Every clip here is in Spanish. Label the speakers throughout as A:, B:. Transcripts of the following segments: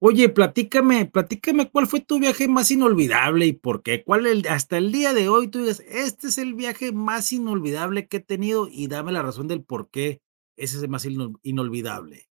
A: Oye, platícame, ¿cuál fue tu viaje más inolvidable y por qué? ¿Cuál el hasta el día de hoy tú digas: "Este es el viaje más inolvidable que he tenido", y dame la razón del por qué ese es el más inolvidable?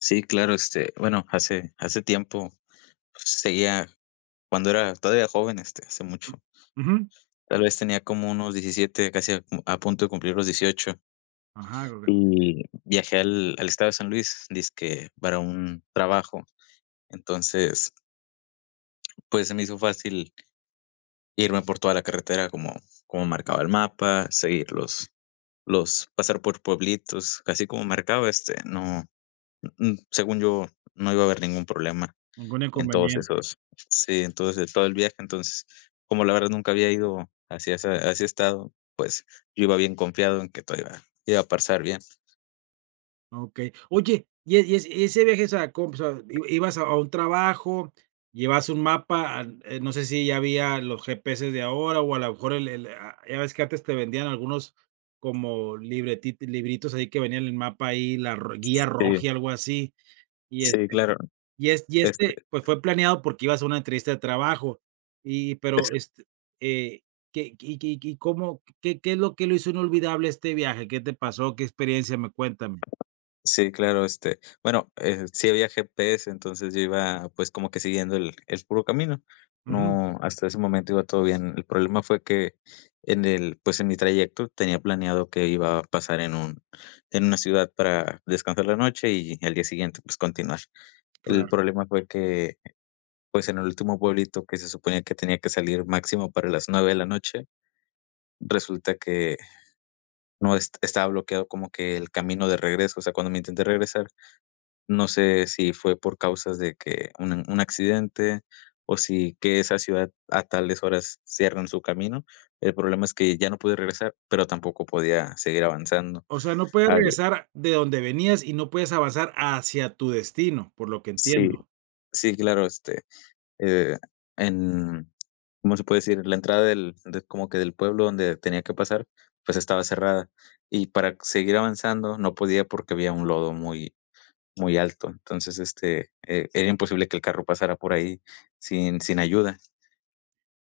B: Sí, claro, bueno, hace tiempo, pues, seguía cuando era todavía joven, hace mucho.
A: Ujú.
B: Tal vez tenía como unos 17, casi a punto de cumplir los 18,
A: Ajá, okey.
B: y viajé al estado de San Luis, dizque para un trabajo. Entonces, pues, se me hizo fácil irme por toda la carretera como marcaba el mapa, seguir los pasar por pueblitos, así como marcaba, no, según yo, no iba a haber ningún problema.
A: Ningún
B: En todos
A: inconveniente.
B: esos, sí, entonces, todo el viaje, entonces, como la verdad nunca había ido hacia esa a ese estado, pues, yo iba bien confiado en que todo iba a pasar bien.
A: Okey. Oye, y ese viaje, o sea, ¿cómo? O sea, ¿i ibas a un trabajo, llevabas un mapa? An No sé si ya había los GPS de ahora o a lo mejor el ya ves que antes te vendían algunos como libreti libritos ahí que venían el mapa ahí, la ro guía roja
B: Sí,
A: y algo así. Y
B: sí,
A: este
B: claro,
A: y
B: este,
A: este, pues, fue planeado porque ibas a una entrevista de trabajo. Y pero,
B: es-
A: eh, ¿qué qué qué qué cómo qué qué es lo que lo hizo inolvidable este viaje? ¿Qué te pasó? ¿Qué experiencia? Me Cuéntame.
B: sí, claro, bueno, sí había GPS, entonces yo iba, pues, como que siguiendo el puro camino.
A: Ujú,
B: No, hasta ese momento iba todo bien. El problema fue que pues, en mi trayecto tenía planeado que iba a pasar en un en una ciudad para descansar la noche y al día siguiente, pues, continuar. El
A: claro.
B: problema fue que, pues, en el último pueblito que se suponía que tenía que salir máximo para las 9 de la noche, resulta que no est estaba bloqueado como que el camino de regreso. O sea, cuando me intenté regresar, no sé si fue por causas de que un accidente, o si que esa ciudad a tales horas cierran su camino. El problema es que ya no pude regresar, pero tampoco podía seguir avanzando.
A: O sea, no puedes
B: Había.
A: regresar de donde venías y no puedes avanzar hacia tu destino, por lo que
B: Sí,
A: entiendo.
B: sí, claro, eh, en, ¿cómo se puede decir? La entrada como que del pueblo donde tenía que pasar, pues, estaba cerrada. Y para seguir avanzando no podía porque había un lodo muy, muy alto. Entonces, era imposible que el carro pasara por ahí sin ayuda.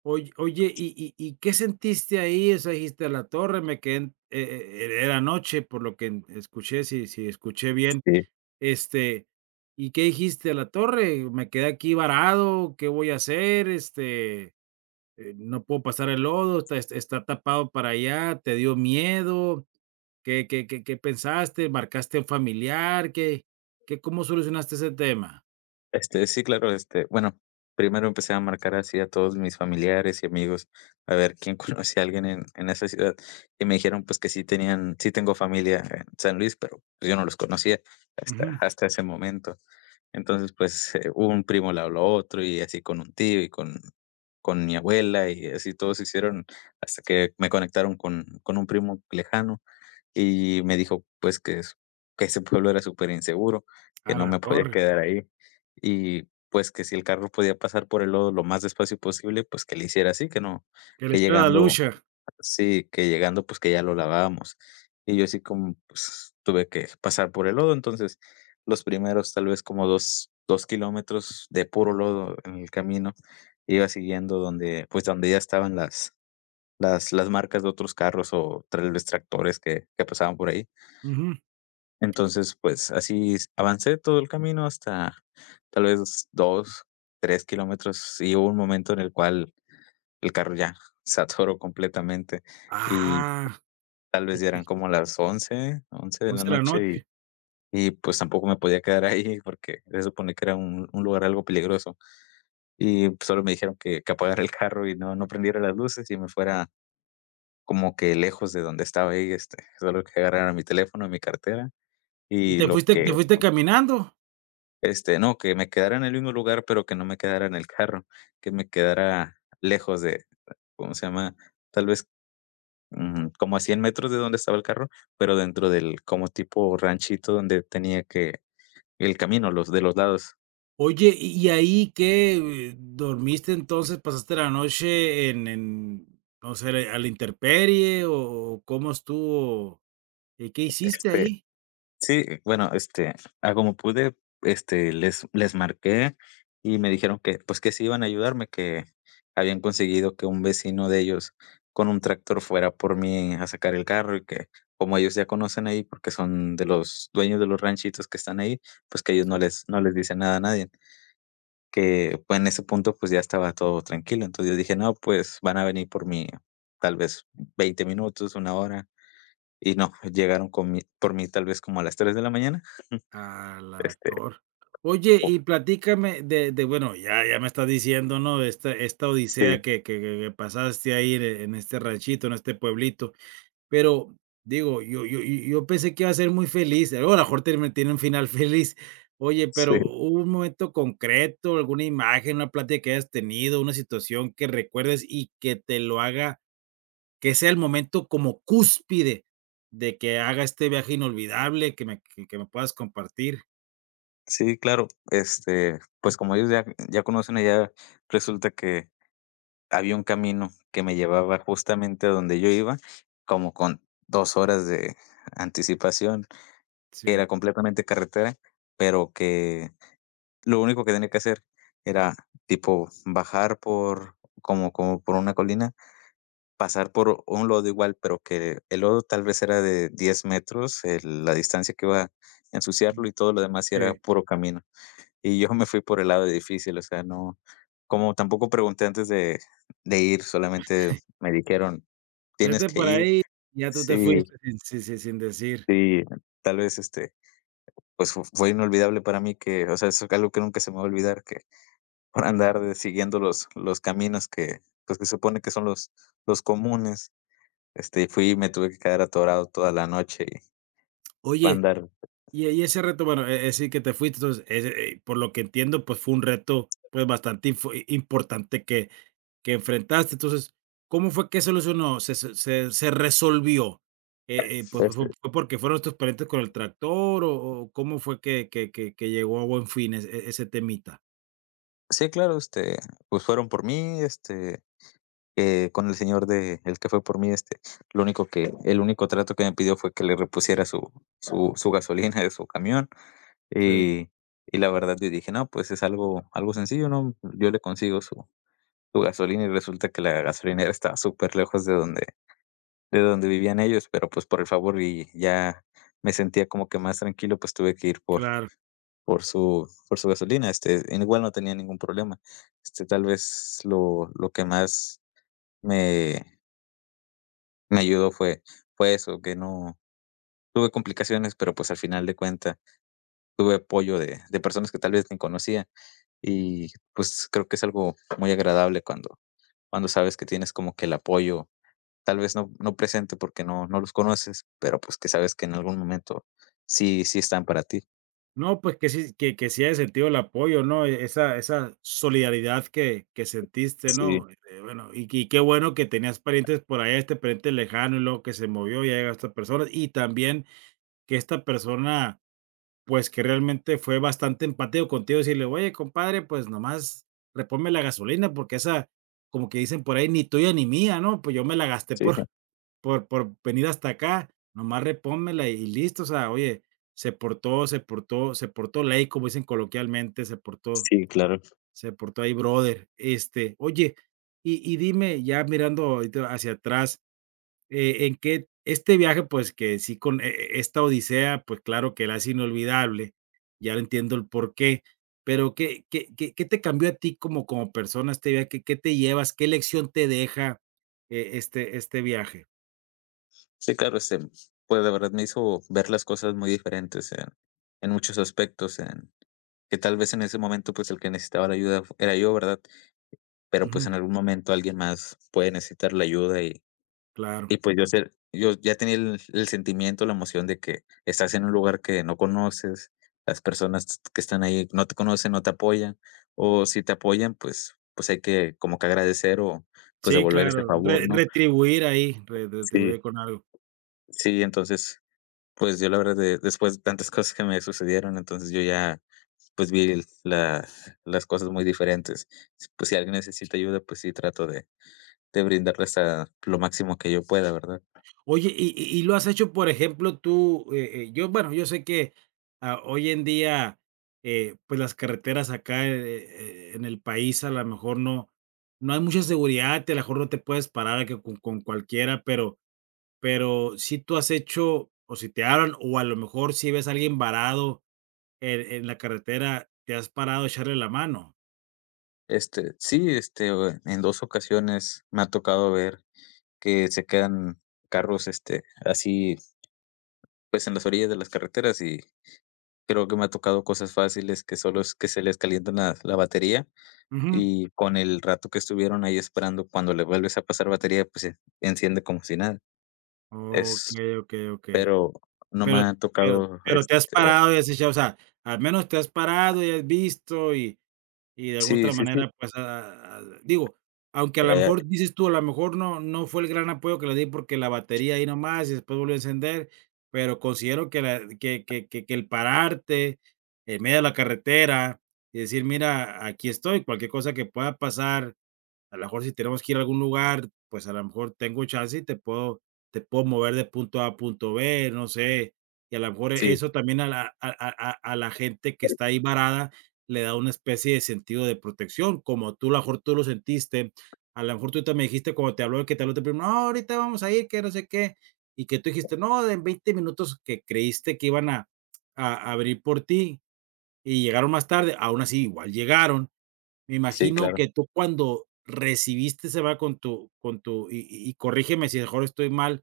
A: Oy Oye, ¿y y qué sentiste ahí? O sea, dijiste: "A la torre, me quedé en", era noche, por lo que en escuché, si escuché bien, este, ¿y qué dijiste? "A la torre, me quedé aquí varado, ¿qué voy a hacer? Este, no puedo pasar el lodo, está tapado para allá", ¿te dio miedo? Qué pensaste? ¿Marcaste a un familiar? Qué cómo solucionaste ese tema?
B: Sí, claro, bueno, primero empecé a marcar así a todos mis familiares y amigos, a ver quién conocía a alguien en esa ciudad, y me dijeron, pues, que sí tengo familia en San Luis, pero, pues, yo no los conocía hasta
A: Ujú.
B: hasta ese momento. Entonces, pues, un primo le habló a otro, y así con un tío, y con mi abuela, y así todos se hicieron hasta que me conectaron con un primo lejano, y me dijo, pues, que ese pueblo era superinseguro, que
A: A
B: no
A: la
B: me podía
A: torre,
B: quedar ahí, y, pues, que si el carro podía pasar por el lodo lo más despacio posible, pues, que le hiciera así, que no,
A: que le
B: que
A: hiciera la
B: llegando,
A: lucha.
B: sí, que llegando, pues, que ya lo lavábamos. Y yo así como, pues, tuve que pasar por el lodo, entonces, los primeros tal vez como 2 kilómetros de puro lodo en el camino, iba siguiendo donde, pues, donde ya estaban las marcas de otros carros o tal vez tractores que pasaban por ahí.
A: Ujú.
B: Entonces, pues, así avancé todo el camino hasta tal vez 2, 3 kilómetros, y hubo un momento en el cual el carro ya se atoró completamente, y
A: Ah,
B: tal vez
A: ¿y
B: ya
A: qué?
B: eran como las once, once de
A: 11
B: la
A: de la
B: noche, y
A: noche.
B: pues tampoco me podía quedar ahí porque se supone que era un lugar algo peligroso. Y, pues, solo me dijeron que apagara el carro y no no prendiera las luces y me fuera como que lejos de donde estaba ahí, solo que agarrara mi teléfono, y mi cartera
A: ¿Y
B: y lo
A: te
B: que.
A: fuiste caminando?
B: No, que me quedara en el mismo lugar, pero que no me quedara en el carro, que me quedara lejos de, ¿cómo se llama? Tal vez, como a 100 metros de donde estaba el carro, pero dentro del como tipo ranchito donde tenía que el camino, los de los lados.
A: Oye, ¿y ahí qué? ¿Dormiste entonces? ¿Pasaste la noche en, no sé, a la intemperie o cómo estuvo? ¿Y qué hiciste
B: este,
A: ahí?
B: Sí, bueno, a como pude, les marqué, y me dijeron que, pues, que sí iban a ayudarme, que habían conseguido que un vecino de ellos con un tractor fuera por mí a sacar el carro y que, como ellos ya conocen ahí, porque son de los dueños de los ranchitos que están ahí, pues, que ellos no les no les dicen nada a nadie, que, pues, en ese punto, pues, ya estaba todo tranquilo. Entonces, yo dije: "No, pues, van a venir por mí, tal vez 20 minutos, 1 hora". Y no, llegaron con mi por mí tal vez como a las 3 de la mañana.
A: A la
B: Este,
A: tor. Oye,
B: o
A: y platícame de, bueno, ya ya me estás diciendo, ¿no? Esta odisea
B: Sí,
A: que pasaste ahí en este ranchito, en este pueblito, pero digo, yo pensé que iba a ser muy feliz, a lo mejor termi tiene un final feliz. Oye,
B: sí,
A: pero, ¿hubo un momento concreto, alguna imagen, una plática que hayas tenido, una situación que recuerdes y que te lo haga que sea el momento como cúspide de que haga este viaje inolvidable que me que me puedas compartir?
B: sí, claro. Pues, como ellos ya ya conocen allá, resulta que había un camino que me llevaba justamente a donde yo iba, como con 2 horas de anticipación, que
A: Sí,
B: era completamente carretera, pero que lo único que tenía que hacer era tipo bajar por como por una colina, pasar por un lodo igual, pero que el lodo tal vez era de 10 metros, el la distancia que iba a ensuciarlo,
A: mm,
B: y todo lo demás sí era
A: sí,
B: puro camino. Y yo me fui por el lado difícil, o sea, no, como tampoco pregunté antes de ir, solamente me dijeron: "Tienes
A: vete
B: que
A: por
B: ir".
A: ahí, ya tú te
B: Sí,
A: fuiste sin sí, sí, sin decir.
B: sí, tal vez, pues, fu fue inolvidable para mí que, o sea, eso es algo que nunca se me va a olvidar, que por andar de siguiendo los caminos que, pues, que supone que son los comunes. Fui y me tuve que quedar atorado toda la noche para
A: Oye,
B: andar.
A: ese reto, bueno, e, es decir, que te fuiste, entonces, ese, por lo que entiendo, pues, fue un reto, pues, bastante info importante que enfrentaste. Entonces, ¿cómo fue que solucionó? Se resolvió?
B: Este,
A: Fue porque fueron tus parientes con el tractor o cómo fue que llegó a buen fin ese ese temita?
B: sí, claro, pues fueron por mí, con el señor de el que fue por mí, lo único que, el único trato que me pidió fue que le repusiera su gasolina de su camión.
A: Sí,
B: Y, y, la verdad yo dije, no, pues es algo, algo sencillo, ¿no? Yo le consigo su gasolina, y resulta que la gasolinera estaba súper lejos de donde, vivían ellos, pero pues por el favor y ya me sentía como que más tranquilo, pues tuve que ir por,
A: claro.
B: por su por su gasolina, igual no tenía ningún problema. Tal vez lo que más me me ayudó fue eso, que no tuve complicaciones, pero, pues, al final de cuentas tuve apoyo de personas que tal vez ni conocía, y, pues, creo que es algo muy agradable cuando sabes que tienes como que el apoyo, tal vez no no presente porque no no los conoces, pero, pues, que sabes que en algún momento sí sí están para ti.
A: No, pues que sí hayas sentido el apoyo, ¿no? Esa esa solidaridad que sentiste,
B: Sí,
A: ¿no? Bueno, qué bueno que tenías parientes por allá, este pariente lejano, y luego que se movió, y llega esta persona, y también que esta persona, pues, que realmente fue bastante empático contigo, decirle: "Oye, compadre, pues, nomás reponme la gasolina, porque esa", como que dicen por ahí: "Ni tuya ni mía", ¿no? Pues, yo me la gasté
B: sí,
A: por venir hasta acá, nomás repónmela y listo, o sea, oye, se portó ley, como dicen coloquialmente,
B: sí, claro.
A: se portó ahí brother. Este, oye, dime, ya mirando ahorita hacia atrás, ¿en qué este viaje, pues, que sí con esta odisea, pues, claro que la hace inolvidable, ya lo entiendo el porqué, pero, qué te cambió a ti como persona este viaje? Qué te llevas? ¿Qué lección te deja, este viaje?
B: Sí, claro, pues, la verdad me hizo ver las cosas muy diferentes en muchos aspectos, en que tal vez en ese momento, pues, el que necesitaba la ayuda fu era yo, ¿verdad? Pero, pues,
A: Ujú,
B: en algún momento alguien más puede necesitar la ayuda, y
A: claro.
B: pues, yo ya tenía el sentimiento, la emoción de que estás en un lugar que no conoces, las personas que están ahí no te conocen, no te apoyan, o si te apoyan, pues, hay que como que agradecer o, pues,
A: Sí,
B: devolver ese
A: claro,
B: favor,
A: re
B: ¿no?
A: retribuir ahí, re
B: Sí,
A: retribuir con algo.
B: sí, entonces, pues, yo, la verdad, de después de tantas cosas que me sucedieron, entonces, yo ya, pues, vi el la las cosas muy diferentes. Pues, si alguien necesita ayuda, pues sí trato de brindarles a lo máximo que yo pueda, ¿verdad?
A: Oye, y lo has hecho, por ejemplo, tú, yo, bueno, yo sé que, ah, hoy en día, pues, las carreteras acá, en el país, a lo mejor no hay mucha seguridad, y a lo mejor no te puedes parar a que con cualquiera, pero si tú has hecho, o si te hablan, o a lo mejor si ves a alguien varado en la carretera, ¿te has parado a echarle la mano?
B: Sí, este, o en 2 ocasiones me ha tocado ver que se quedan carros, así, pues, en las orillas de las carreteras, y creo que me ha tocado cosas fáciles que solo es que se les calienta la batería.
A: Ujú.
B: Y con el rato que estuvieron ahí esperando, cuando le vuelves a pasar batería, pues se enciende como si nada. Es.
A: Okey, okey, okey.
B: Pero no me
A: Pero
B: ha tocado,
A: pero te has parado y has dicho, o sea, al menos te has parado y has visto y de alguna
B: sí,
A: otra
B: sí, sí,
A: manera, pues, ah, digo, aunque a lo
B: eh,
A: mejor dices tú, a lo mejor no fue el gran apoyo que le di porque la batería ahí nomás y después volvió a encender, pero considero que la que el pararte en medio de la carretera y decir: "Mira, aquí estoy, cualquier cosa que pueda pasar". A lo mejor si tenemos que ir a algún lugar, pues a lo mejor tengo chance y te puedo mover de punto A a punto B, no sé. Y a lo mejor e,
B: sí,
A: eso también a la gente que está ahí varada le da una especie de sentido de protección, como tú a lo mejor tú lo sentiste. A lo mejor tú te me dijiste cuando te habló tu primo: "No, ahorita vamos a ir, que no sé qué", y que tú dijiste: "No, en 20 minutos", que creíste que iban a abrir por ti y llegaron más tarde, aún así igual llegaron. Me
B: sí,
A: imagino
B: claro,
A: que tú cuando recibiste esa llamada con tu y corrígeme si mejor estoy mal,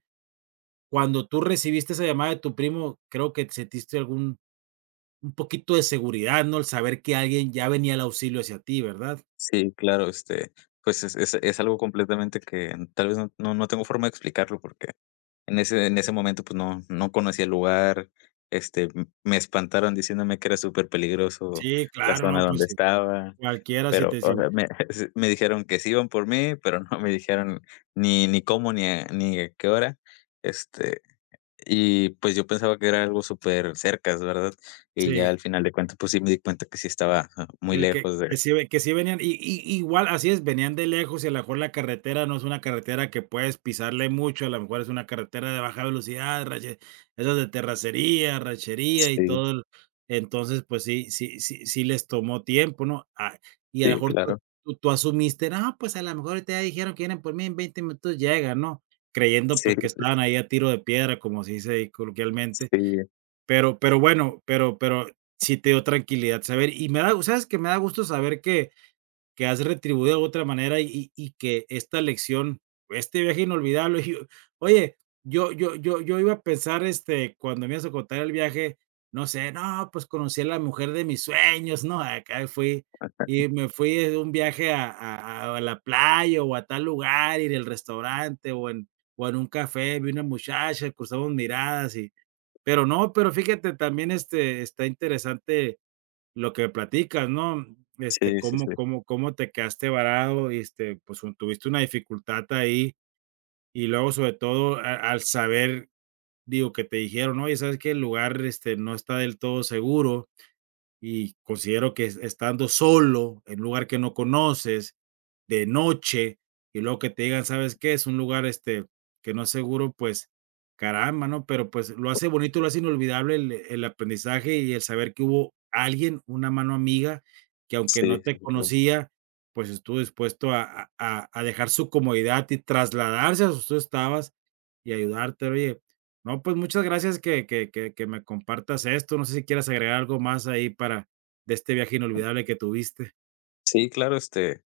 A: cuando tú recibiste esa llamada de tu primo, creo que sentiste algún un poquito de seguridad, ¿no? El saber que alguien ya venía al auxilio hacia ti, ¿verdad?
B: sí, claro, pues es algo completamente que tal vez no no no tengo forma de explicarlo, porque en ese momento, pues no no conocía el lugar, m me espantaron diciéndome que era súper peligroso
A: Sí,
B: la
A: claro, no,
B: zona
A: pues
B: donde
A: sí,
B: estaba.
A: cualquiera si
B: Pero,
A: te sí.
B: o sea, me me dijeron que sí iban por mí, pero no me dijeron ni cómo, ni a qué hora, este, y, pues, yo pensaba que era algo súper supercercas, ¿verdad? Y ya
A: Sí.
B: al final de cuentas, pues, sí me di cuenta que sí estaba, ah, muy lejos de.
A: Que sí ve que sí venían igual, así es, venían de lejos y a lo mejor la carretera no es una carretera que puedes pisarle mucho, a lo mejor es una carretera de baja velocidad, rache esas de terracería, rachería y
B: Sí,
A: todo el entonces, pues sí les tomó tiempo, ¿no? Ah, y a lo
B: sí,
A: mejor
B: claro.
A: tú asumiste, no, pues a lo mejor ahorita ya dijeron que vienen por mí, en 20 minutos llegan, ¿no? Creyendo, pues,
B: Sí,
A: que estaban ahí a tiro de piedra, como se dice ahí coloquialmente,
B: sí,
A: pero pero sí te dio tranquilidad saber, y me da ¿sabes que Me da gusto saber que has retribuido de otra manera y que esta lección, este viaje inolvidable, y oye, yo iba a pensar, este, cuando me ibas a contar el viaje, no sé, no, pues conocí a la mujer de mis sueños, ¿no? Acá fui y me fui de un viaje a la playa o a tal lugar ir al restaurante o en un café vi una muchacha, cruzamos miradas y pero no, pero fíjate, también, este, está interesante lo que platicas, ¿no? Este,
B: sí, sí,
A: cómo te quedaste varado y, este, pues, un tuviste una dificultad ahí, y luego, sobre todo, a al saber, digo, que te dijeron: "Oye, ¿sabes que El lugar, este, no está del todo seguro". Y considero que es estando solo en un lugar que no conoces, de noche, y luego que te digan: "¿Sabes qué? Es un lugar, este, que no es seguro", pues, caramba, ¿no? Pero, pues, lo hace bonito, lo hace inolvidable el aprendizaje y el saber que hubo alguien, una mano amiga, que aunque no
B: sí,
A: te
B: sí, sí, claro.
A: conocía, pues, estuvo dispuesto a dejar su comodidad y trasladarse a donde tú estabas y ayudarte. Oye, no, pues muchas gracias que me compartas esto. No sé si quieras agregar algo más ahí para de este viaje inolvidable que tuviste.
B: Sí, claro,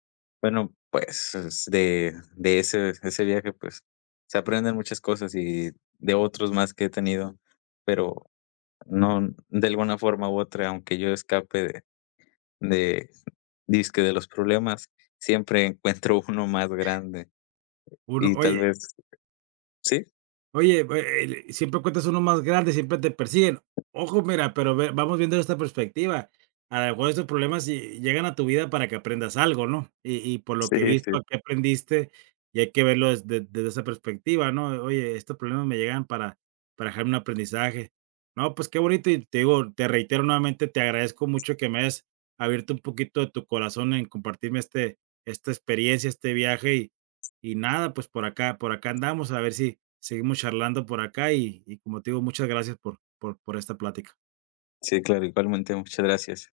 B: bueno, pues, es de ese viaje, pues, se aprenden muchas cosas y de otros más que he tenido, pero. No, de alguna forma u otra, aunque yo escape de dizque de los problemas, siempre encuentro uno más grande,
A: Uno
B: y tal
A: oye.
B: vez. Sí,
A: Oye, el siempre cuentas uno más grande, siempre te persiguen. Ojo, mira, pero ve vamos viendo esta perspectiva. A lo mejor estos problemas llegan a tu vida para que aprendas algo, ¿no? Por lo
B: sí,
A: que he
B: sí,
A: visto, aquí aprendiste y hay que verlo desde esa perspectiva, ¿no? Oye, estos problemas me llegan para dejarme un aprendizaje. No, pues qué bonito y te digo, te reitero nuevamente, te agradezco mucho que me hayas abierto un poquito de tu corazón en compartirme esta experiencia, este viaje nada, pues por acá andamos, a ver si seguimos charlando por acá y como te digo, muchas gracias por esta plática.
B: sí, claro, igualmente, muchas gracias.